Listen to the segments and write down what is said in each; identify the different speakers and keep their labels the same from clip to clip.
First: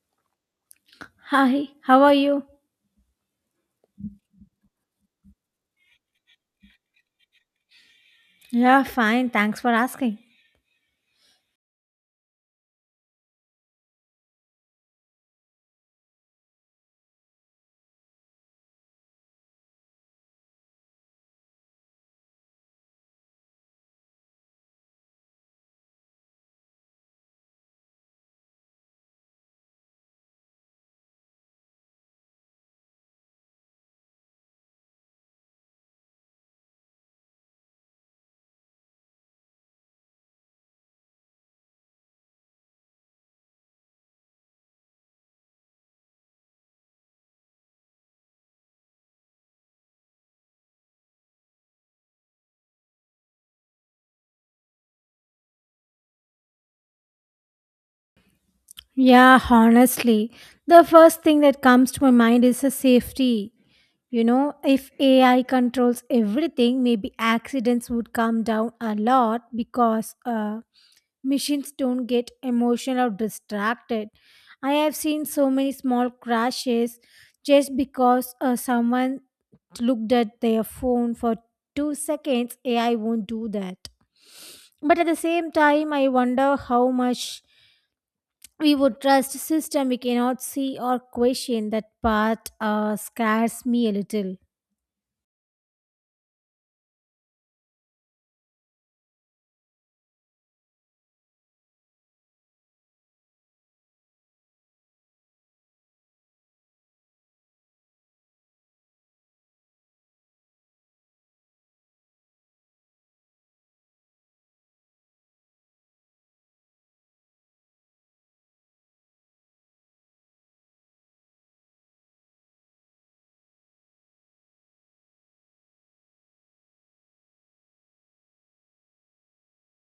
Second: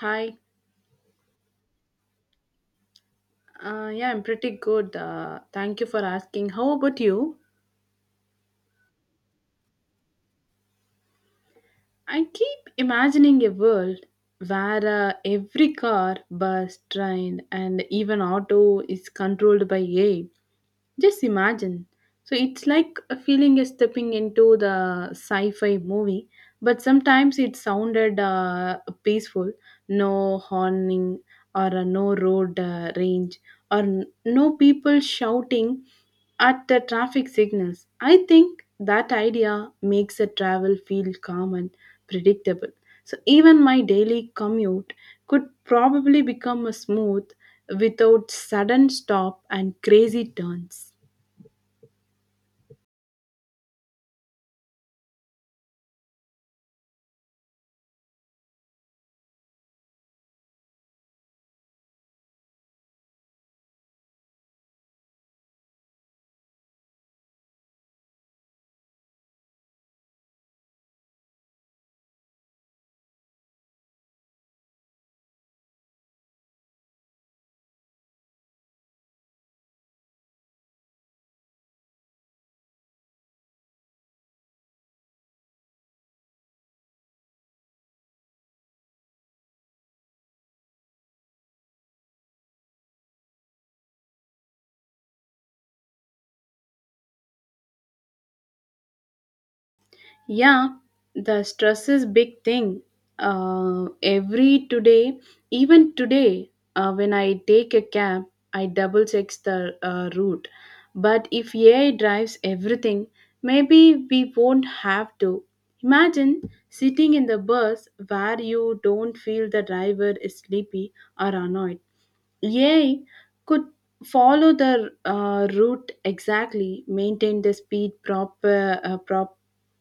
Speaker 1: Hi.
Speaker 2: Hi, how are you?
Speaker 1: Yeah, I'm pretty good. Thank you for asking. How about you?
Speaker 2: Yeah, fine. Thanks for asking.
Speaker 1: I keep imagining a world where every car, bus, train, and even auto is controlled by AI. Just imagine. So it's like a feeling is stepping into the sci-fi movie, but sometimes it sounded peaceful, no horning or no road range or no people shouting at the traffic signals. I think that idea makes a travel feel calm and predictable. So even my daily commute could probably become a smooth without sudden stop and crazy turns.
Speaker 2: Yeah, honestly, the first thing that comes to my mind is the safety. You know, if AI controls everything, maybe accidents would come down a lot because machines don't get emotional or distracted. I have seen so many small crashes just because someone looked at their phone for 2 seconds. AI won't do that. But at the same time, I wonder how much we would trust system we cannot see or question. That part scares me a little.
Speaker 1: Yeah, the stress is big thing. Uh, every today, Even today, when I take a cab, I double checks the route. But if AI drives everything, maybe we won't have to. Imagine sitting in the bus where you don't feel the driver is sleepy or annoyed. AI could follow the route exactly, maintain the speed proper,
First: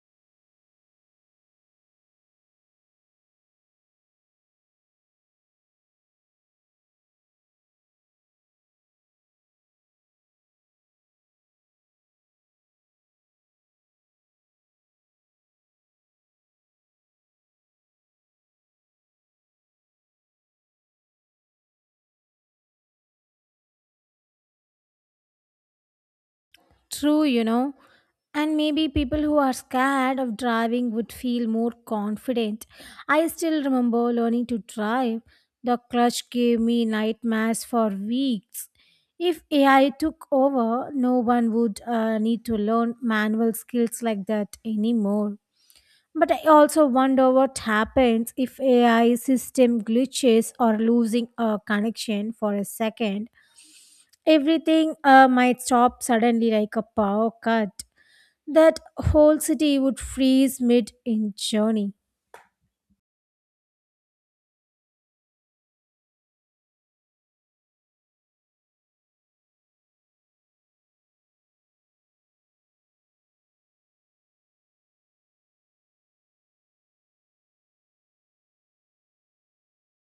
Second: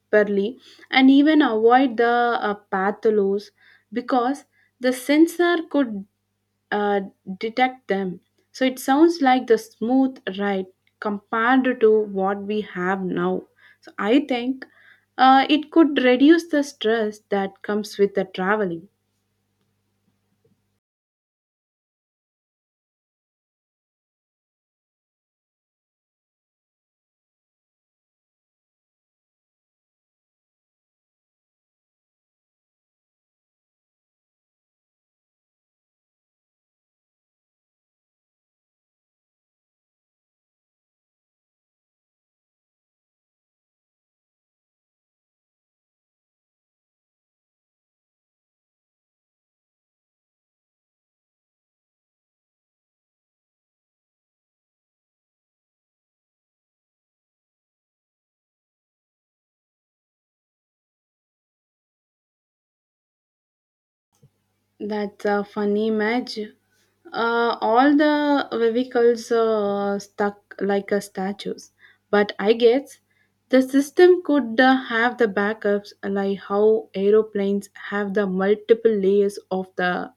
Speaker 1: properly, and even avoid the patholos because the sensor could uh, detect them. So it sounds like the smooth ride compared to what we have now. So I think it could reduce the stress that comes with the traveling.
Speaker 2: True, you know. And maybe people who are scared of driving would feel more confident. I still remember learning to drive. The clutch gave me nightmares for weeks. If AI took over, no one would need to learn manual skills like that anymore. But I also wonder what happens if AI system glitches or losing a connection for a second. Everything might stop suddenly like a power cut. That whole city would freeze mid in journey.
Speaker 1: That's a funny image. All the vehicles stuck like a statues. But I guess the system could have the backups, like how aeroplanes have the multiple layers of the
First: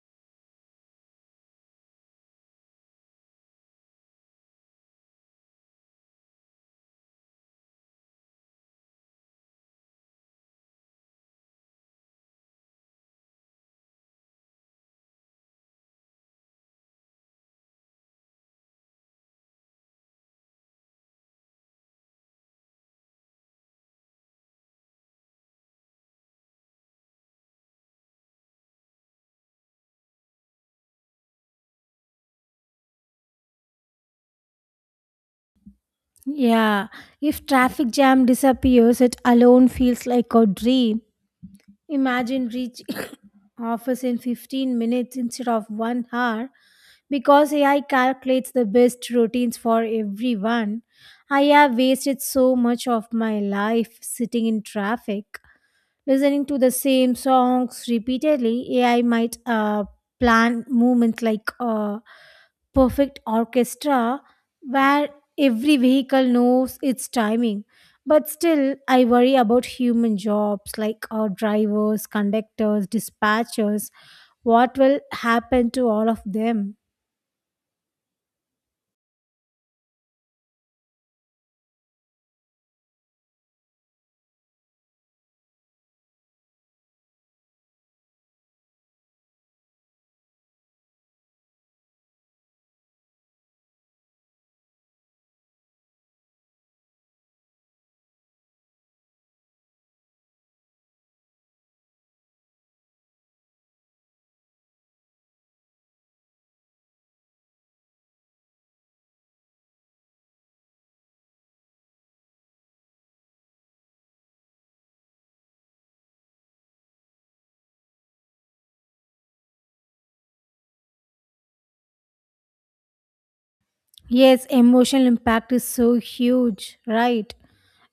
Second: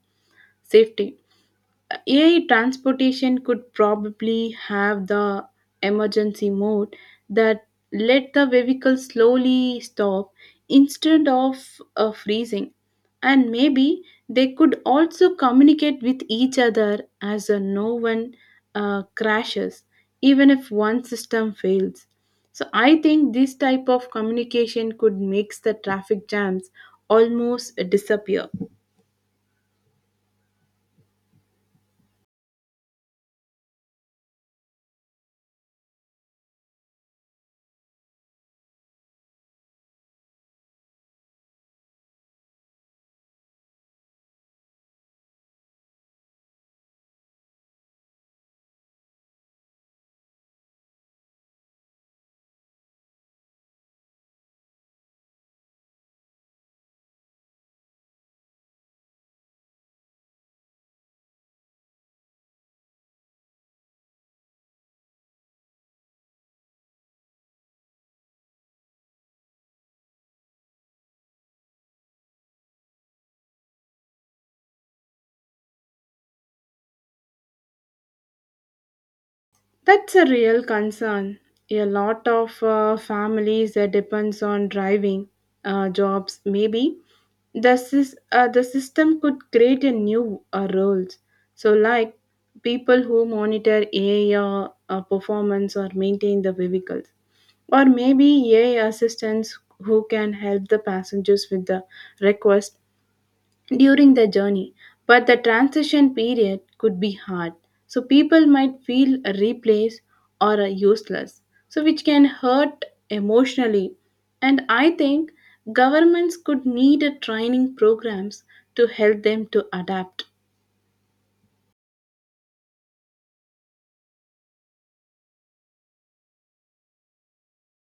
Speaker 1: safety. AI transportation could probably have the emergency mode that let the vehicle slowly stop instead of freezing. And maybe they could also communicate with each other as no one crashes, even if one system fails. So I think this type of communication could make the traffic jams almost disappear.
Speaker 2: Yeah, if traffic jam disappears, it alone feels like a dream. Imagine reaching office in 15 minutes instead of one hour because AI calculates the best routines for everyone. I have wasted so much of my life sitting in traffic, listening to the same songs repeatedly. AI might plan movements like perfect orchestra where every vehicle knows its timing. But still, I worry about human jobs like our drivers, conductors, dispatchers. What will happen to all of them?
Speaker 1: That's a real concern. A lot of families that depends on driving jobs. Maybe the system could create a new roles. So like people who monitor AI performance or maintain the vehicles, or maybe AI assistants who can help the passengers with the request during the journey, but the transition period could be hard. So people might feel replaced or useless, so which can hurt emotionally. And I think governments could need a training programs to help them to adapt.
Speaker 2: Yes, emotional impact is so huge, right?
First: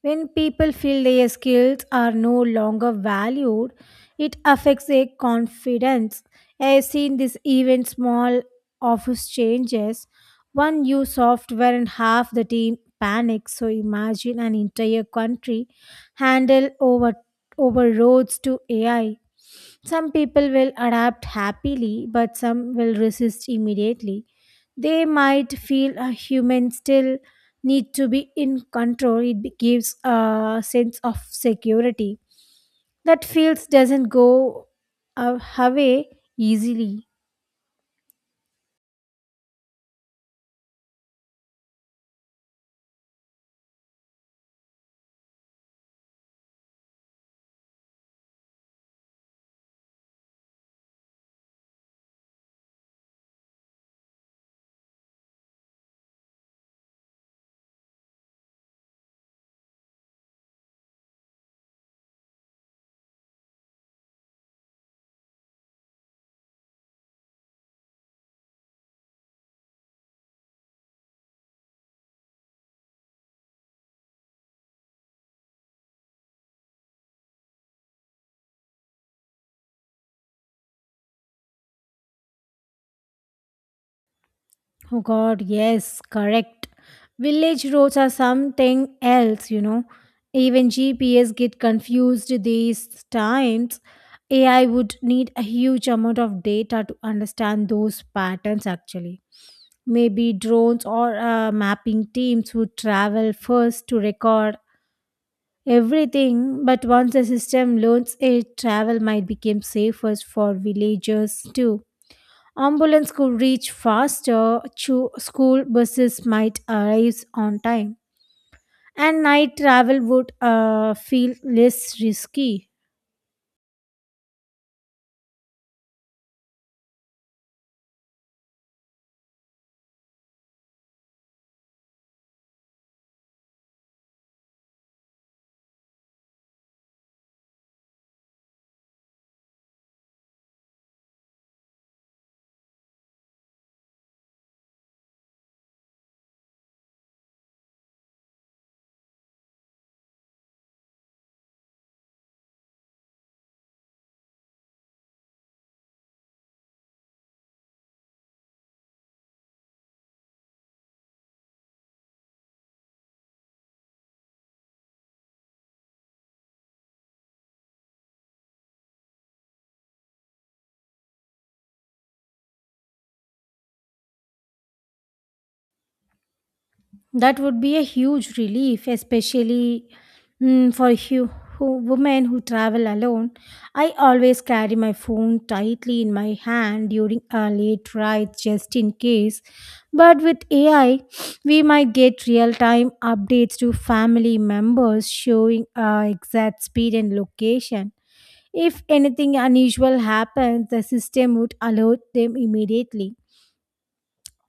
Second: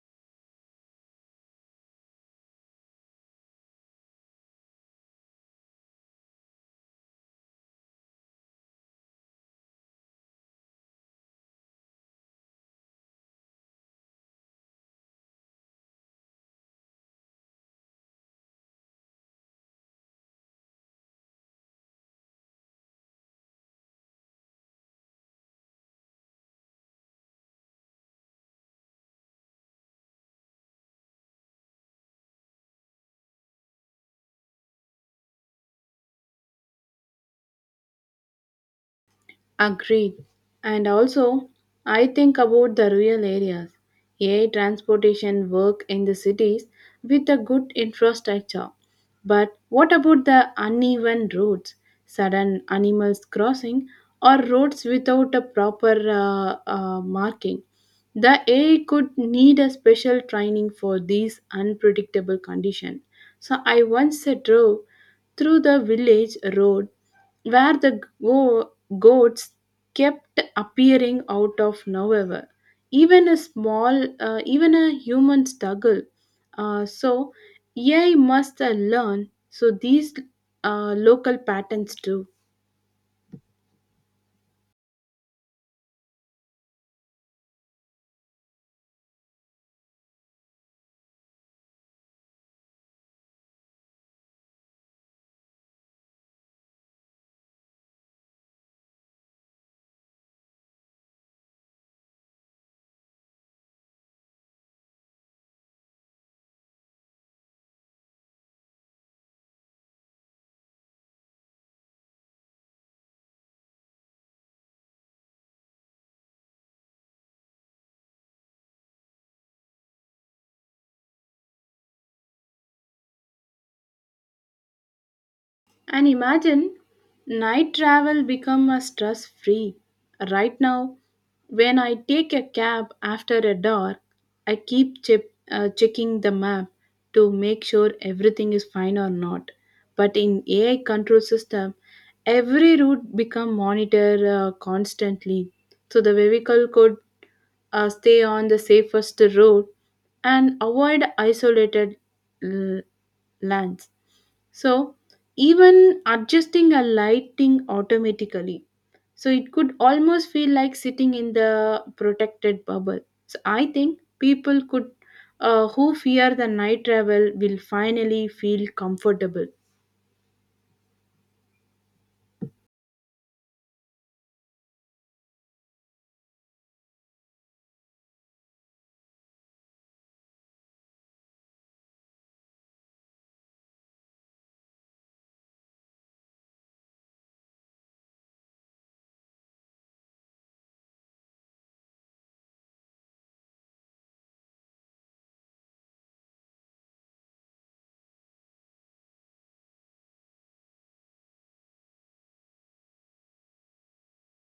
Speaker 2: When people feel their skills are no longer valued, it affects their confidence. I have seen this even small office changes. One new software and half the team panics. So imagine an entire country handle over roads to AI. Some people will adapt happily, but some will resist immediately. They might feel a human still need to be in control. Gives a sense of security that feels doesn't go away easily.
Speaker 1: Agreed. And also, I think about the rural areas. AI transportation work in the cities with a good infrastructure. But what about the uneven roads, sudden animals crossing, or roads without a proper marking? The AI could need a special training for these unpredictable conditions. So I once drove through the village road where the goats kept appearing out of nowhere. Even a human struggle. So AI must learn. So these local patterns too.
Speaker 2: Oh God, yes, correct. Village roads are something else, you know. Even GPS get confused these times. AI would need a huge amount of data to understand those patterns actually. Maybe drones or mapping teams would travel first to record everything, but once the system learns it, travel might become safer for villagers too. Ambulance could reach faster, school buses might arrive on time, and night travel would feel less risky.
Speaker 1: And imagine night travel become a stress free. Right now, when I take a cab after a dark, I keep checking the map to make sure everything is fine or not. But in AI control system, every route become monitored constantly, so the vehicle could stay on the safest road, and avoid isolated l- lands. So, even adjusting a lighting automatically. So, it could almost feel like sitting in the protected bubble. So, I think people could who fear the night travel will finally feel comfortable.
Speaker 2: That would be a huge relief, especially for you, who, women who travel alone. I always carry my phone tightly in my hand during a late ride just in case. But with AI, we might get real time updates to family members showing our exact speed and location. If anything unusual happens, the system would alert them immediately.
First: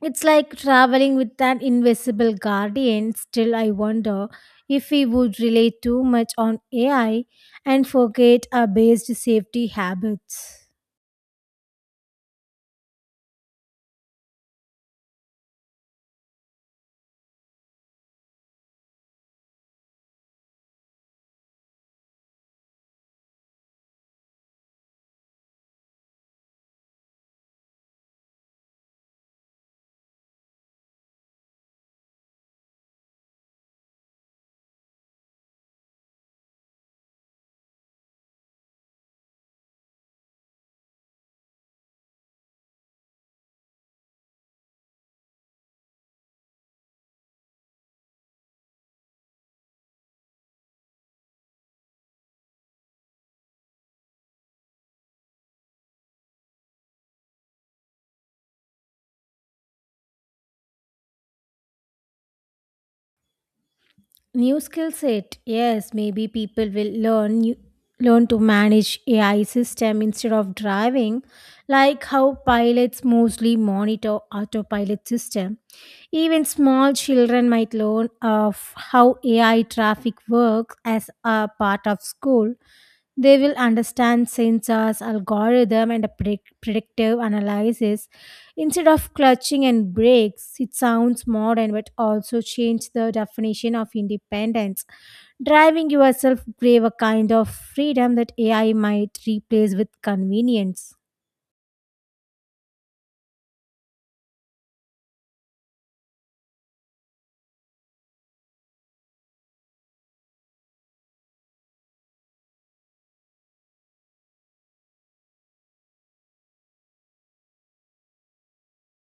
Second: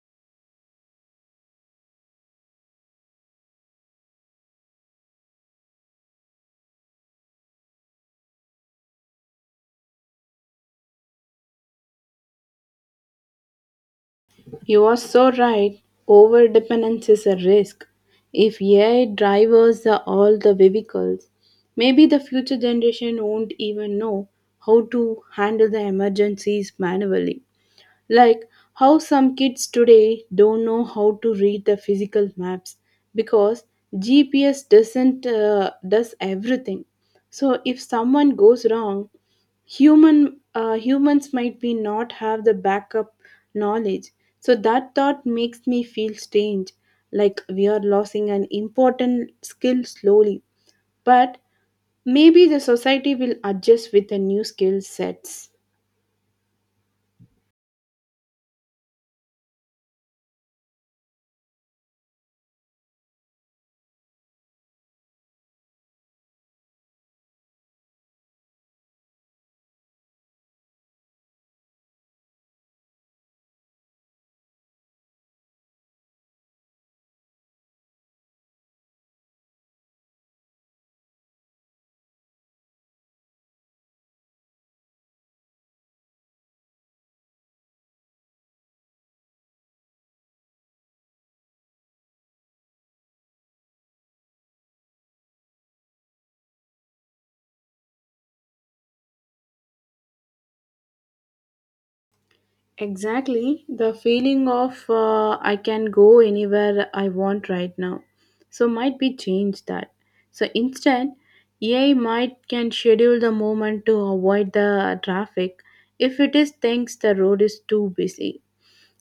Speaker 2: It's like traveling with an invisible guardian. Still, I wonder if we would rely too much on AI and forget our based safety habits.
Speaker 1: You are so right. Over dependence is a risk. If AI drivers are all the vehicles, maybe the future generation won't even know how to handle the emergencies manually. Like how some kids today don't know how to read the physical maps because GPS doesn't does everything. So if someone goes wrong, humans might be not have the backup knowledge. So that thought makes me feel strange, like we are losing an important skill slowly. But maybe the society will adjust with the new skill sets.
Speaker 2: New skill set. Yes, maybe people will learn to manage AI system instead of driving, like how pilots mostly monitor autopilot system. Even small children might learn of how AI traffic works as a part of school. They will understand sensors, algorithm, and a predictive analysis. Instead of clutching and breaks, it sounds modern but also change the definition of independence. Driving yourself gave a kind of freedom that AI might replace with convenience.
Speaker 1: Exactly, the feeling of I can go anywhere I want right now. So might be change that. So instead, AI might can schedule the moment to avoid the traffic if it is thinks the road is too busy.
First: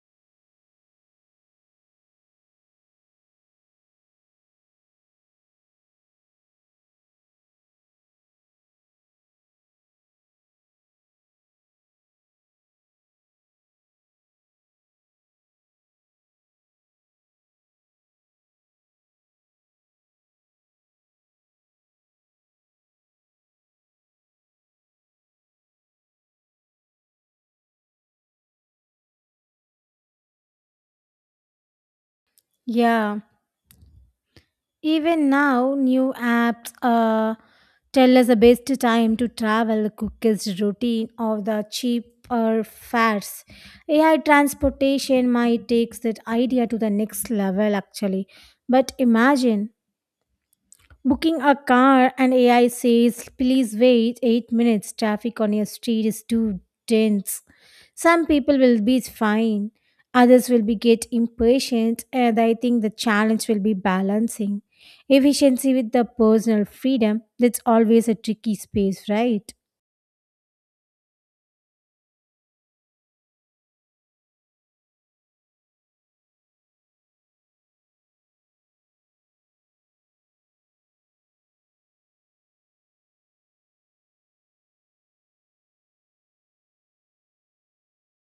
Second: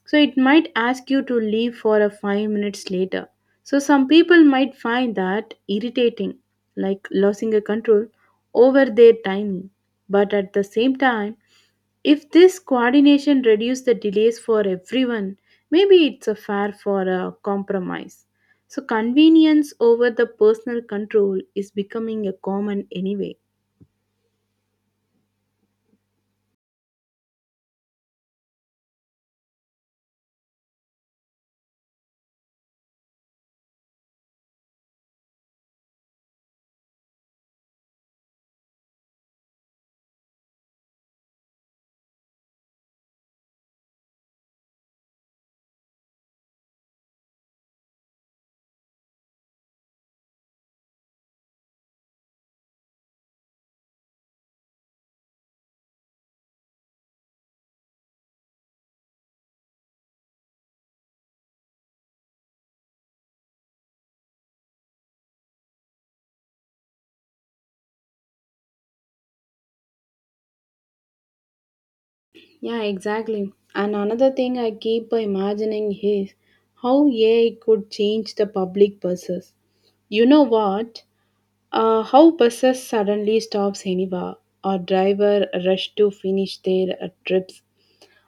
Speaker 1: So it might ask you to leave for a 5 minutes later. So some people might find that irritating, like losing a control over their timing. But at the same time, if this coordination reduces the delays for everyone, maybe it's a fair for a compromise. So convenience over the personal control is becoming a common anyway.
Speaker 2: Yeah. Even now, new apps tell us the best time to travel, the quickest routine, or the cheaper fares. AI transportation might take that idea to the next level, actually. But imagine booking a car and AI says, please wait 8 minutes, traffic on your street is too dense. Some people will be fine, others will be get impatient, and I think the challenge will be balancing efficiency with the personal freedom. That's always a tricky space, right?
Speaker 1: Yeah, exactly. And another thing I keep imagining is how AI could change the public buses. You know what? How buses suddenly stops anywhere or driver rush to finish their trips.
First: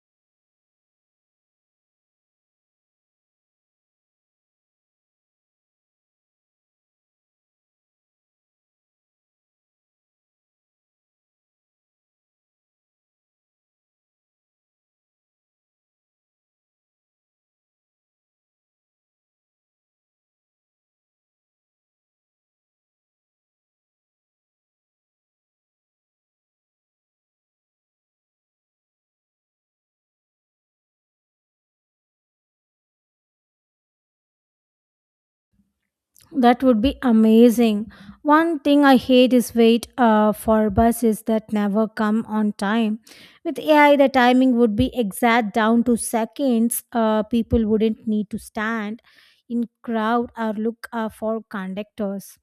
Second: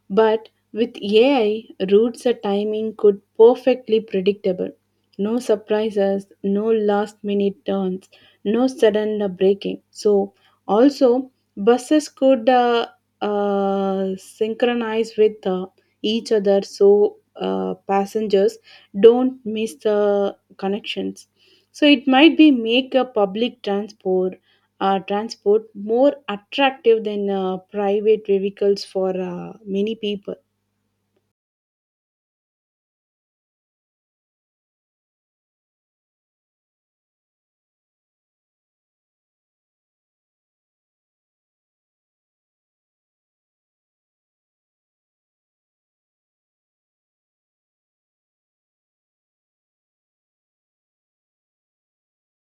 Speaker 1: But with AI, routes and timing could perfectly predictable. No surprises, no last minute turns, no sudden braking. So also buses could synchronize with each other so passengers don't miss the connections. So it might be make a public transport more attractive than private vehicles for many people.
Speaker 2: That would be amazing. One thing I hate is wait for buses that never come on time. With AI, the timing would be exact down to seconds. People wouldn't need to stand in crowd or look for conductors.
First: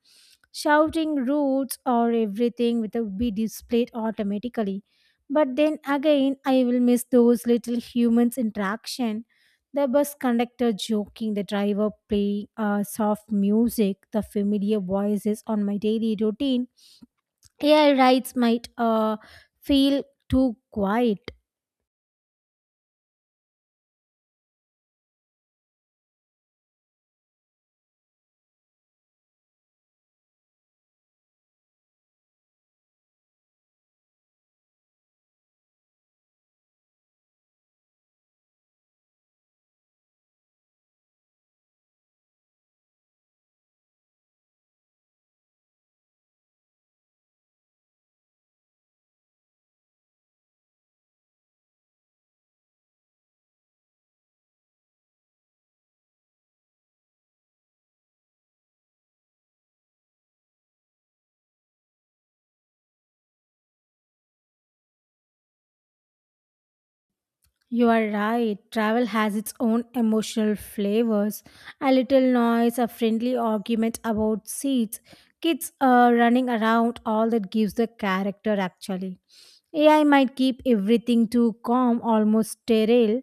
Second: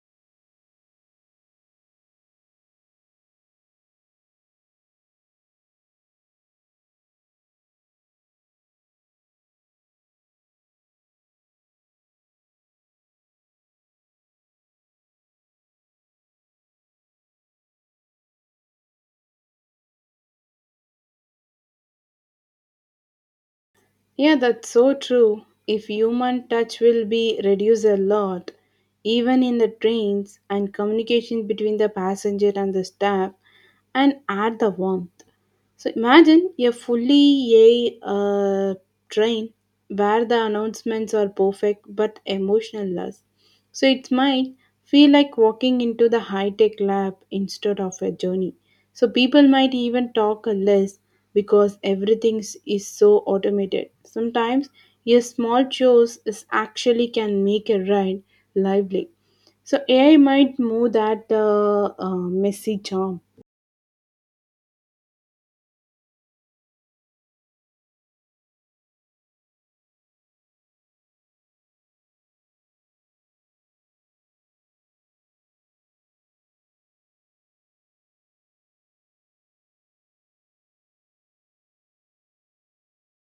Speaker 2: Shouting routes or would be displayed automatically. But then again, I will miss those little humans interaction, the bus conductor joking, the driver playing soft music, the familiar voices on my daily routine. AI rides might feel too quiet.
Speaker 1: Yeah, that's so true. If human touch will be reduced a lot, even in the trains and communication between the passenger and the staff, and add the warmth. So imagine a fully AI train where the announcements are perfect but emotionless. So it might feel like walking into the high tech lab instead of a journey. So people might even talk less because everything is so automated. Sometimes a small choice is actually can make a ride lively. So AI might move that messy charm.
Speaker 2: You are right. Travel has its own emotional flavors. A little noise, a friendly argument about seats, kids running around, all that gives the character actually. AI might keep everything too calm, almost sterile,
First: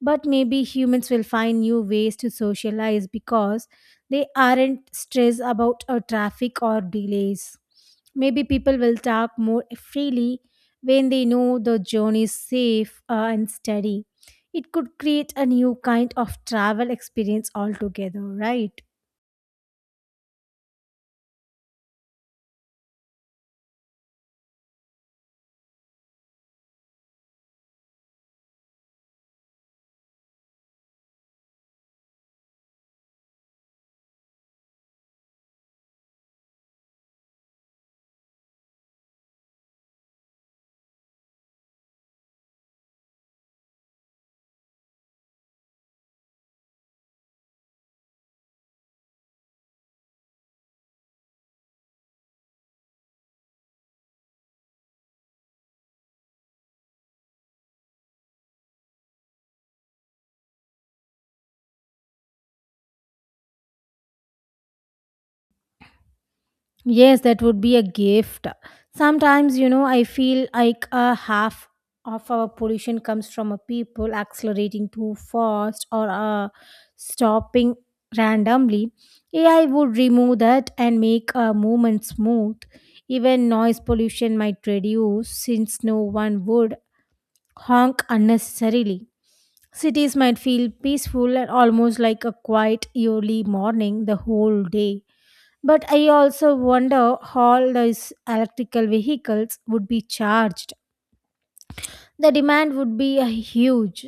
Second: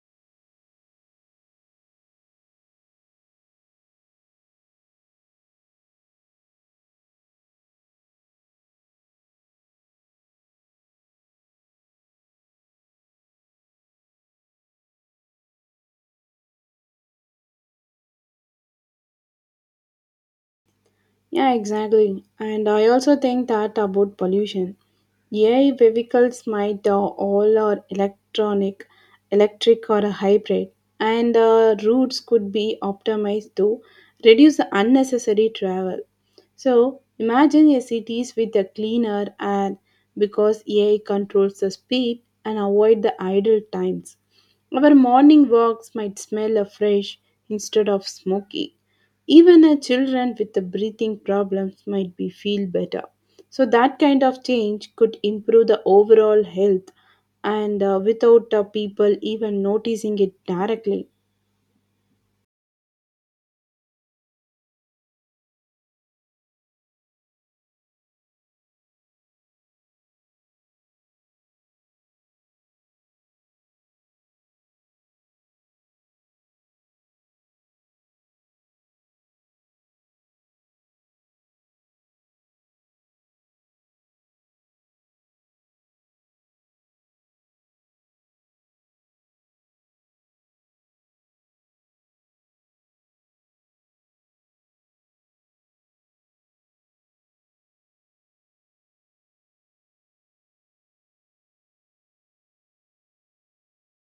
Speaker 2: but maybe humans will find new ways to socialize because they aren't stressed about traffic or delays. Maybe people will talk more freely when they know the journey is safe and steady. It could create a new kind of travel experience altogether, right?
Speaker 1: Yeah, exactly. And I also think that about pollution. AI vehicles might all are electric or a hybrid, and routes could be optimized to reduce the unnecessary travel. So imagine a cities with a cleaner air because AI controls the speed and avoid the idle times. Our morning walks might smell of fresh instead of smoky. Even a children with the breathing problems might be feel better. So that kind of change could improve the overall health and without people even noticing it directly.
Speaker 2: Yes, that would be a gift. Sometimes, you know, I feel like a half of our pollution comes from a people accelerating too fast or stopping randomly. AI would remove that and make a movement smooth. Even noise pollution might reduce since no one would honk unnecessarily. Cities might feel peaceful and almost like a quiet early morning the whole day. But I also wonder how these electrical vehicles would be charged. The demand would be huge.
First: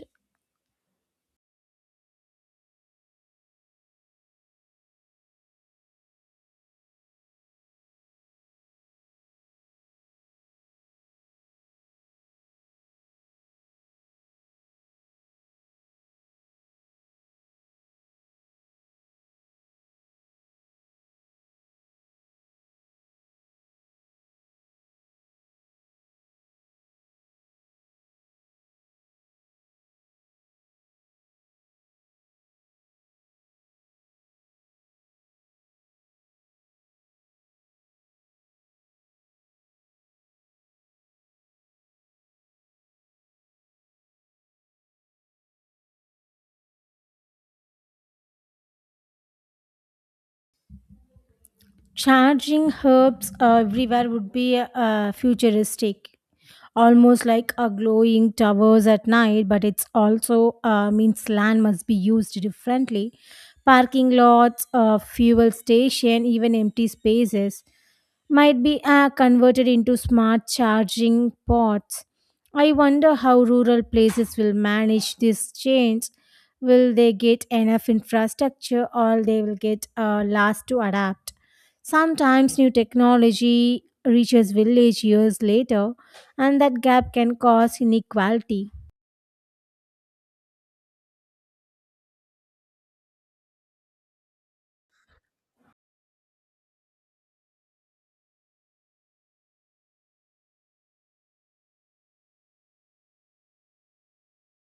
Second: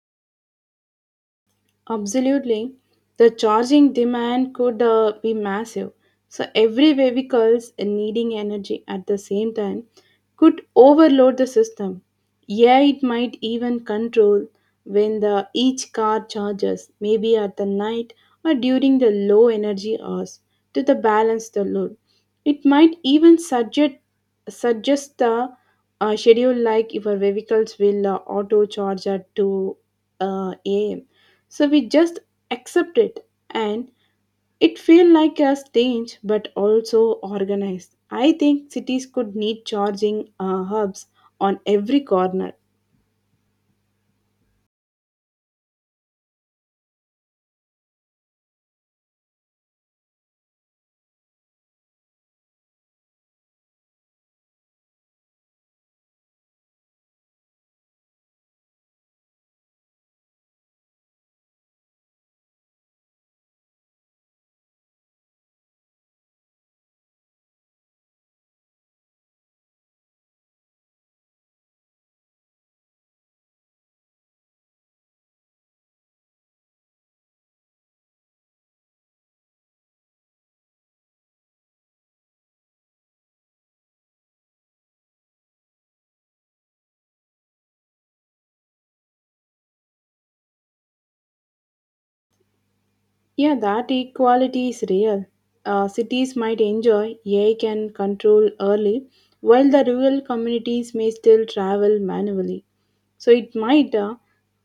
Speaker 1: Absolutely. The charging demand could be massive. So every vehicle's needing energy at the same time could overload the system. Yeah, it might even control when the each car charges, maybe at the night or during the low energy hours to the balance the load. It might even suggest the schedule, like if your vehicles will auto charge at 2 a.m., so we just accept it and it feel like a strange but also organized. I think cities could need charging hubs on every corner.
Speaker 2: Charging herbs everywhere would be futuristic, almost like a glowing towers at night. But it's also means land must be used differently. Parking lots, fuel station, even empty spaces might be converted into smart charging ports. I wonder how rural places will manage this change. Will they get enough infrastructure or they will get last to adapt? Sometimes new technology reaches village years later and that gap can cause inequality.
Speaker 1: Yeah, that equality is real. Cities might enjoy AI can control early, while the rural communities may still travel manually. So it might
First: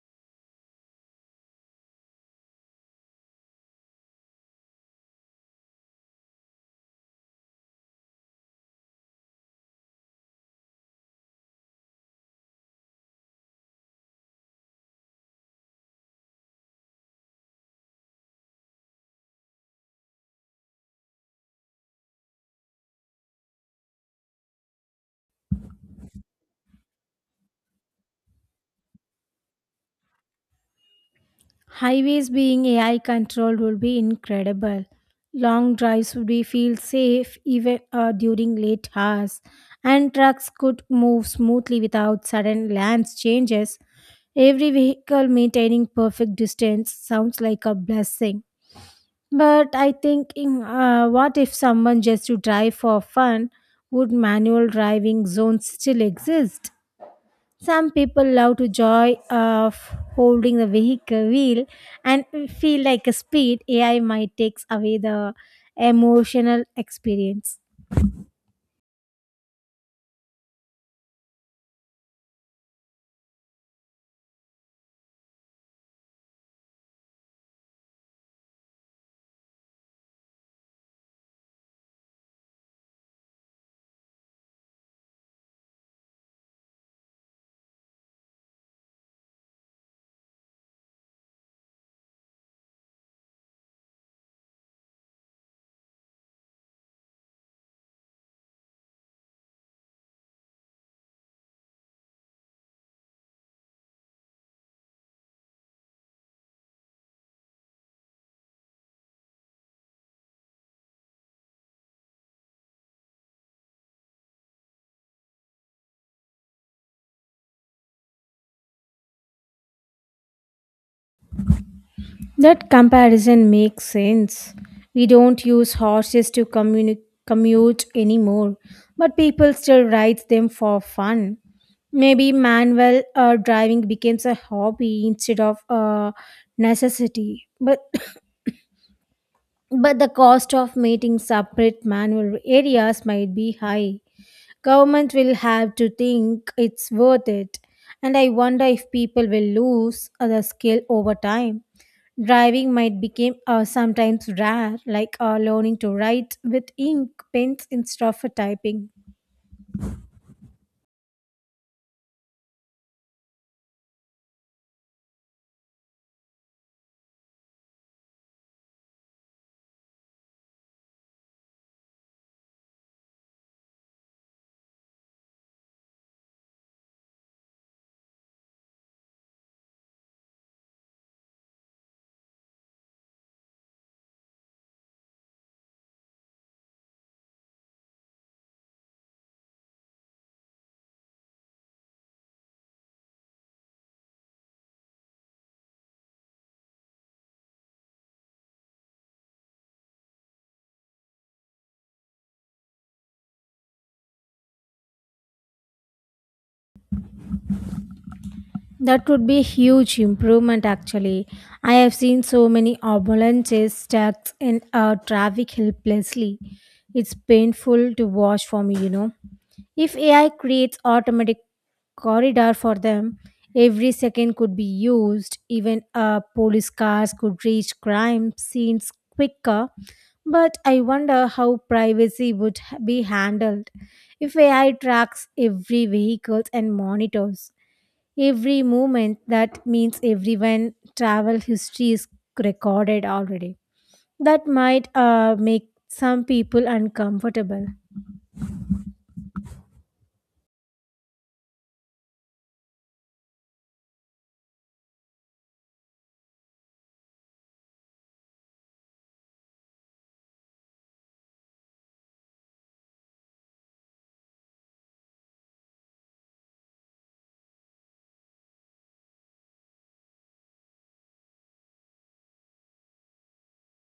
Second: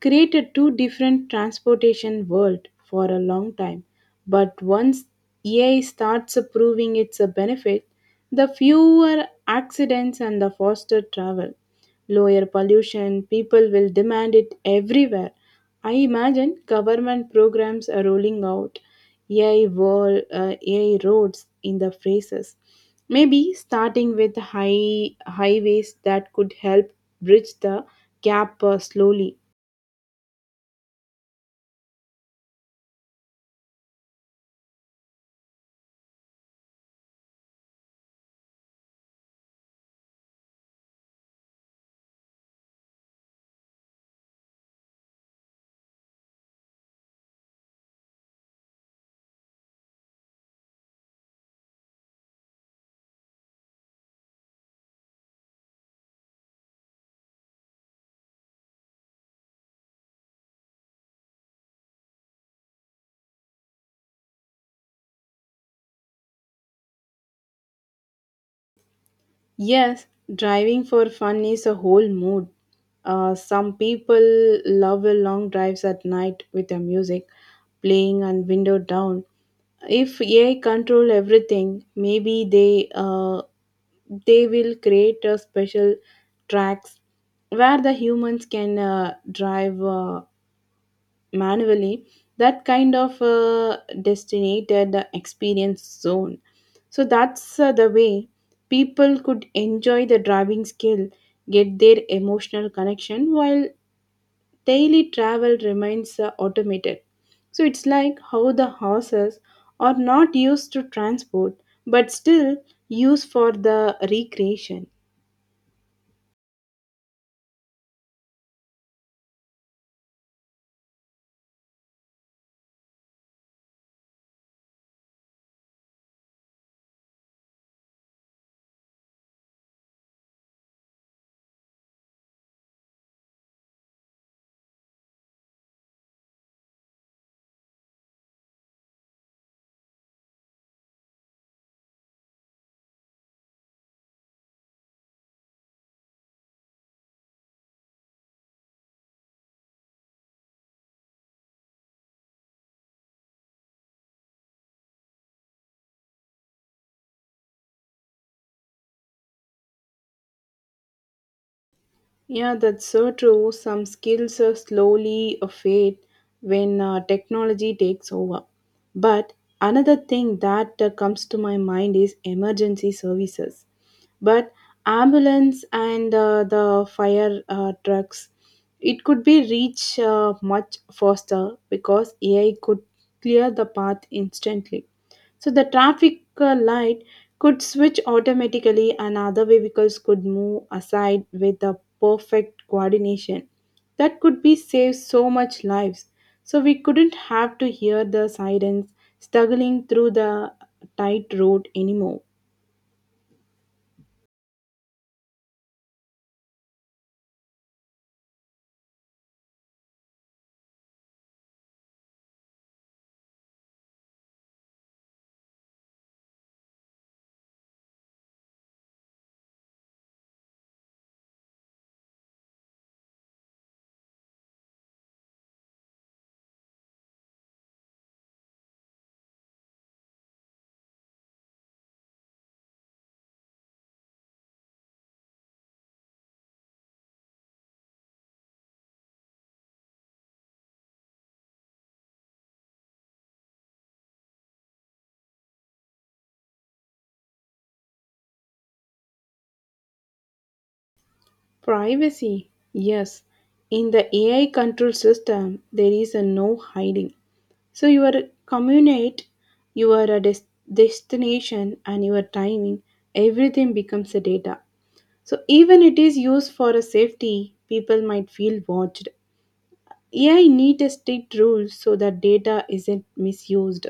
Speaker 1: create a two different transportation world for a long time. But once AI starts proving its a benefit, the fewer accidents and the faster travel, lower pollution, people will demand it everywhere. I imagine government programs are rolling out AI roads in the phases. Maybe starting with highways that could help bridge the gap slowly.
Speaker 2: Highways being AI controlled would be incredible. Long drives would be feel safe even during late hours, and trucks could move smoothly without sudden lane changes. Every vehicle maintaining perfect distance sounds like a blessing. But I think, what if someone just to drive for fun? Would manual driving zones still exist? Some people love to joy of holding the vehicle wheel and feel like a speed AI might takes away the emotional experience.
Speaker 1: Yes, driving for fun is a whole mood. Some people love a long drives at night with the music playing and window down. If AI control everything, maybe they will create a special tracks where the humans can drive manually, that kind of destinated the experience zone. So that's the way people could enjoy the driving skill, get their emotional connection while daily travel remains automated. So it's like how the horses are not used to transport but still used for the recreation.
Speaker 2: That comparison makes sense. We don't use horses to commute anymore, but people still ride them for fun. Maybe manual driving becomes a hobby instead of a necessity. But the cost of making separate manual areas might be high. Government will have to think it's worth it. And I wonder if people will lose the skill over time. Driving might become sometimes rare, like learning to write with ink pens instead of typing.
Speaker 1: Yeah, that's so true. Some skills are slowly fade when technology takes over. But another thing that comes to my mind is emergency services. But ambulance and the fire trucks, it could be reach much faster because AI could clear the path instantly. So the traffic light could switch automatically and other vehicles could move aside with the perfect coordination. That could be save so much lives. So we couldn't have to hear the sirens struggling through the tight road anymore.
Speaker 2: That would be a huge improvement actually. I have seen so many ambulances stuck in traffic helplessly. It's painful to watch for me, you know. If AI creates automatic corridor for them, every second could be used. Even police cars could reach crime scenes quicker. But I wonder how privacy would be handled if AI tracks every vehicle and monitors. Every movement, that means everyone travel history is recorded already. That might make some people uncomfortable.
Speaker 1: Privacy, yes. In the AI control system, there is a no hiding. So you are communicate your des- destination and your timing, everything becomes a data. So even it is used for a safety, people might feel watched. AI need a strict rules so that data isn't misused.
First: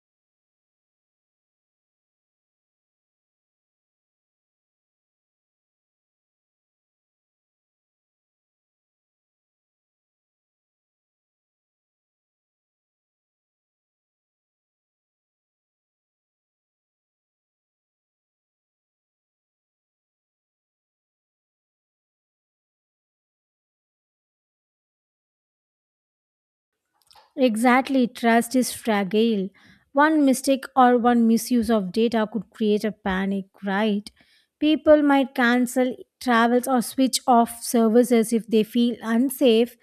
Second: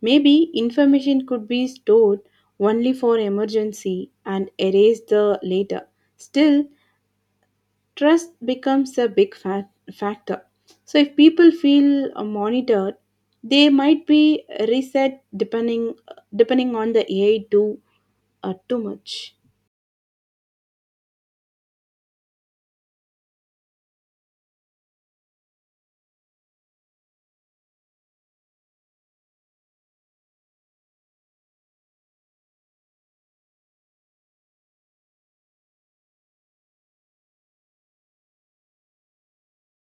Speaker 1: Maybe information could be stored only for emergency and erased the later. Still, trust becomes a factor. So, if people feel monitored, they might be reset depending on the AI too much.
Speaker 2: Exactly, trust is fragile. One mistake or one misuse of data could create a panic, right? People might cancel travels or switch off services if they feel unsafe.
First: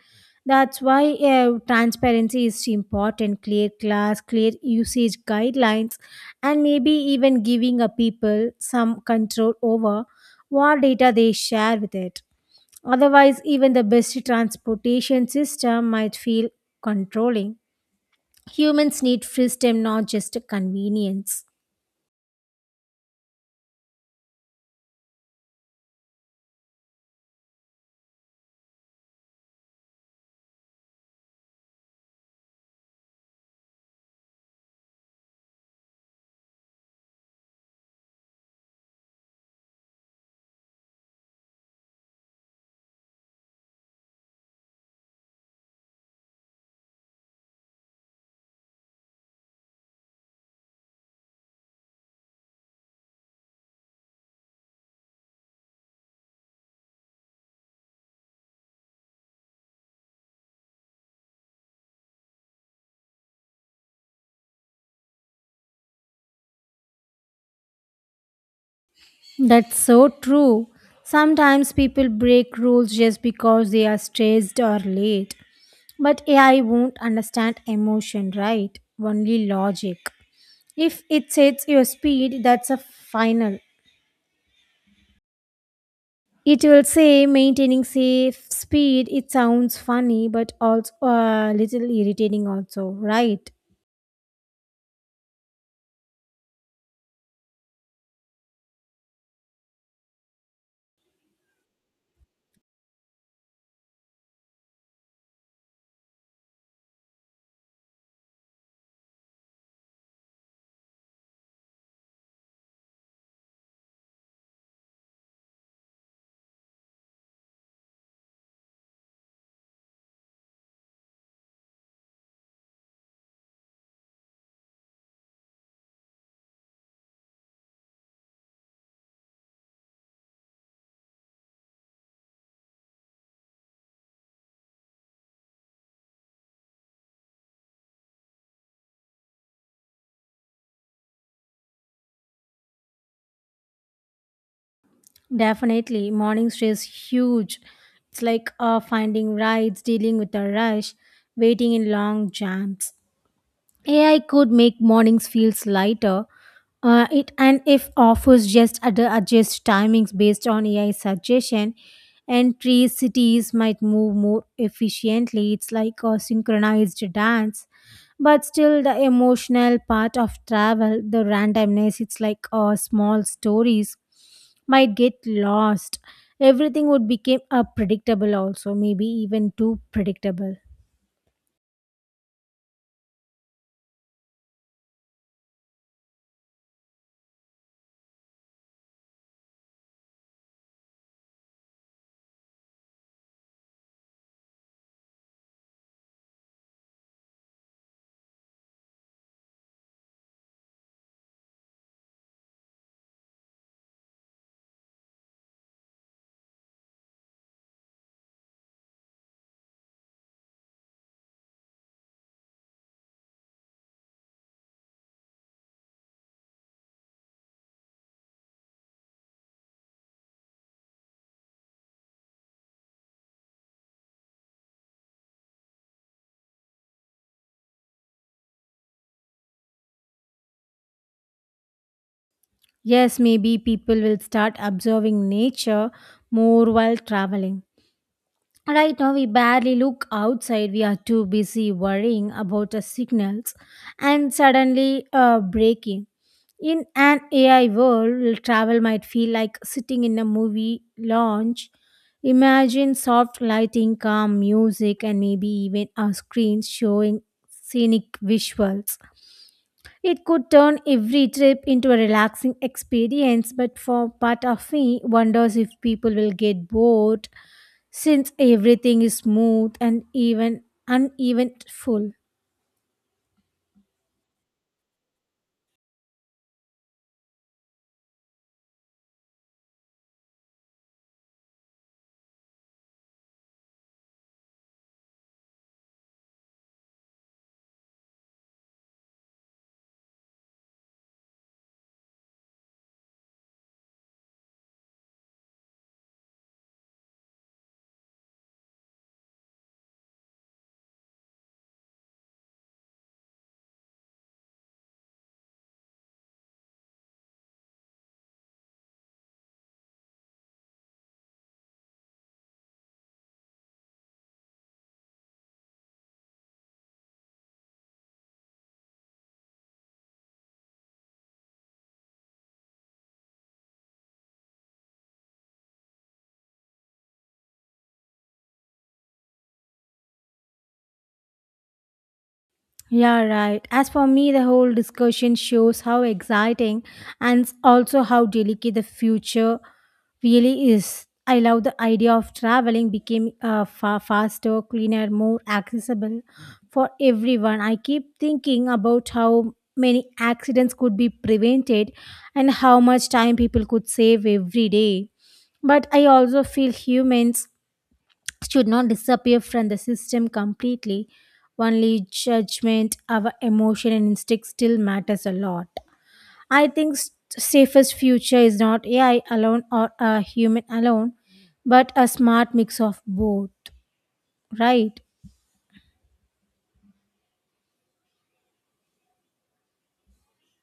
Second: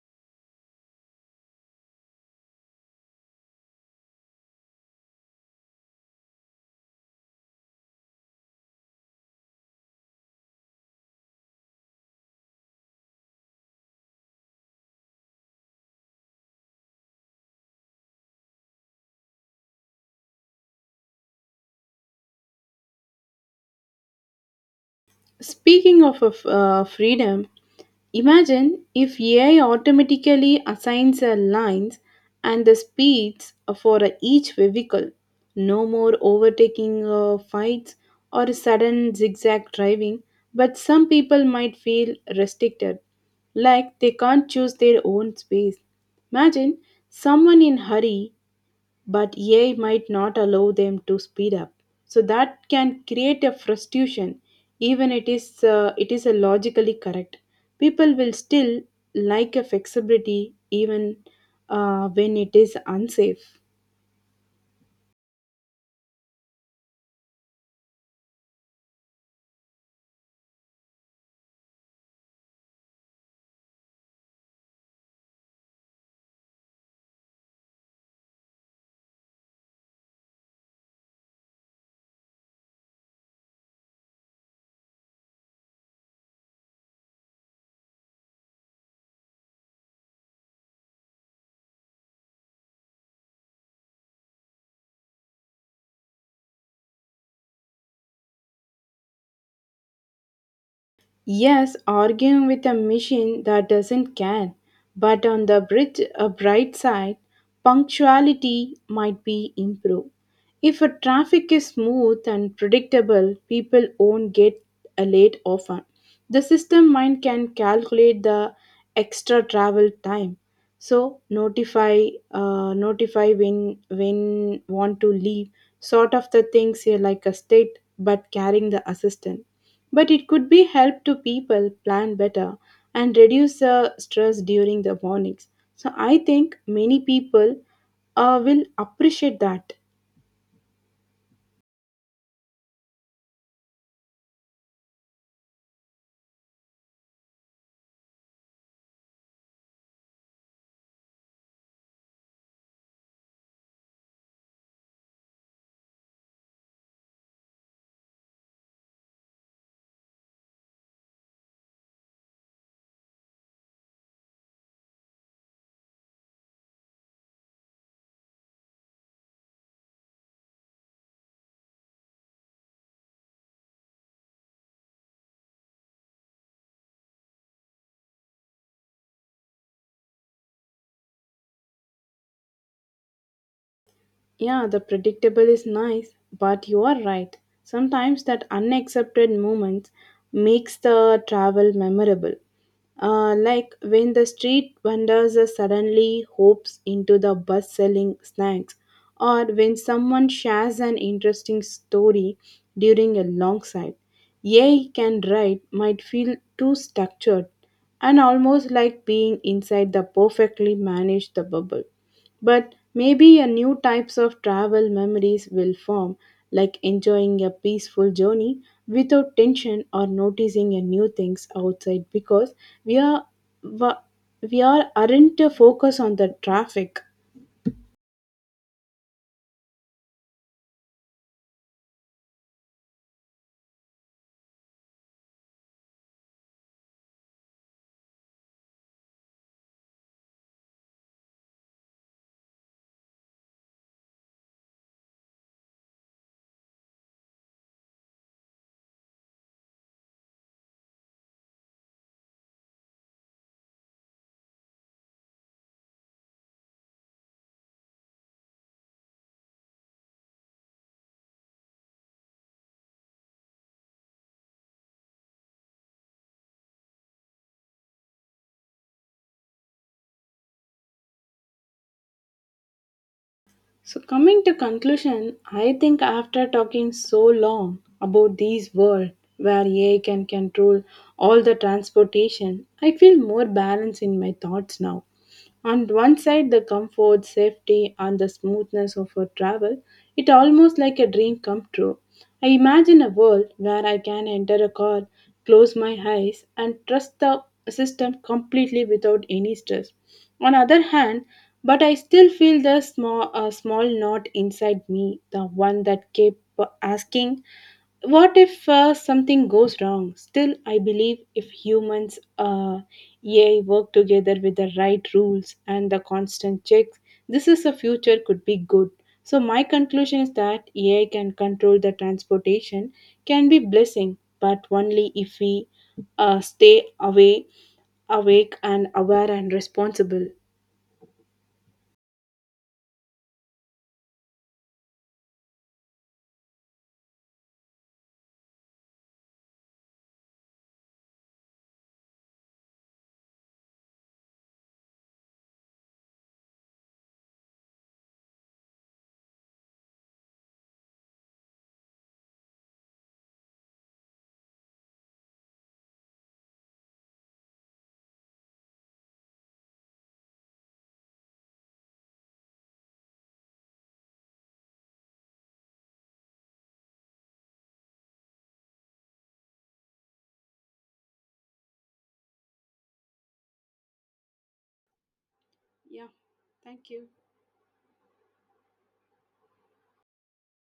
Speaker 2: That's why transparency is important, clear class, clear usage guidelines, and maybe even giving a people some control over what data they share with it. Otherwise, even the best transportation system might feel controlling. Humans need freedom, not just a convenience.
Speaker 1: Speaking of freedom, imagine if AI automatically assigns lines and the speeds for each vehicle. No more overtaking fights or sudden zigzag driving, but some people might feel restricted, like they can't choose their own space. Imagine someone in hurry but AI might not allow them to speed up. So that can create a frustration, even it is a logically correct. People will still like a flexibility even when it is unsafe.
Speaker 2: That's so true. Sometimes people break rules just because they are stressed or late. But AI won't understand emotion, right? Only logic. If it sets your speed, that's a final. It will say maintaining safe speed. It sounds funny, but also a little irritating, also, right?
Speaker 1: Yes, arguing with a machine that doesn't care. But on the bright side, punctuality might be improved. If a traffic is smooth and predictable, people won't get late often. The system mind can calculate the extra travel time. So notify when want to leave. Sort of the things here like a state, but carrying the assistant, but it could be help to people plan better and reduce the stress during the mornings, so I think many people will appreciate that.
Speaker 2: Definitely, morning stress huge. It's like finding rides, dealing with a rush, waiting in long jams. AI could make mornings feel lighter. It and if offers just adjust timings based on AI suggestion, and three cities might move more efficiently. It's like a synchronized dance, but still the emotional part of travel, the randomness. It's like small stories might get lost. Everything would become a predictable also, maybe even too predictable.
Speaker 1: Yeah, the predictable is nice, but you are right. Sometimes that unaccepted moments makes the travel memorable. Like when the street vendors are suddenly hopes into the bus selling snacks, or when someone shares an interesting story during a long side. Yay can write might feel too structured and almost like being inside the perfectly managed the bubble. But maybe a new types of travel memories will form, like enjoying a peaceful journey without tension or noticing a new things outside because we are wa- we are aren't focused on the traffic.
Speaker 2: Yes, maybe people will start observing nature more while traveling. Right now, we barely look outside. We are too busy worrying about the signals and suddenly breaking. In an AI world, travel might feel like sitting in a movie lounge. Imagine soft lighting, calm music, and maybe even a screen showing scenic visuals. It could turn every trip into a relaxing experience, but for part of me wonders if people will get bored since everything is smooth and even uneven full.
Speaker 1: So coming to conclusion, I think after talking so long about these world where AI can control all the transportation, I feel more balance in my thoughts now. On one side, the comfort, safety, and the smoothness of her travel, it almost like a dream come true. I imagine a world where I can enter a car, close my eyes, and trust the system completely without any stress. On other hand, but I still feel the small knot inside me, the one that kept asking what if something goes wrong? Still, I believe if AI work together with the right rules and the constant checks, this is a future could be good. So my conclusion is that AI can control the transportation can be blessing, but only if we stay awake and aware and responsible.
Speaker 2: Yeah, right. As for me, the whole discussion shows how exciting and also how delicate the future really is. I love the idea of traveling became far faster, cleaner, more accessible for everyone. I keep thinking about how many accidents could be prevented and how much time people could save every day. But I also feel humans should not disappear from the system completely. Only judgment, our emotion and instinct still matters a lot. I think safest future is not AI alone or a human alone, but a smart mix of both, right?
Speaker 1: Yeah, thank you.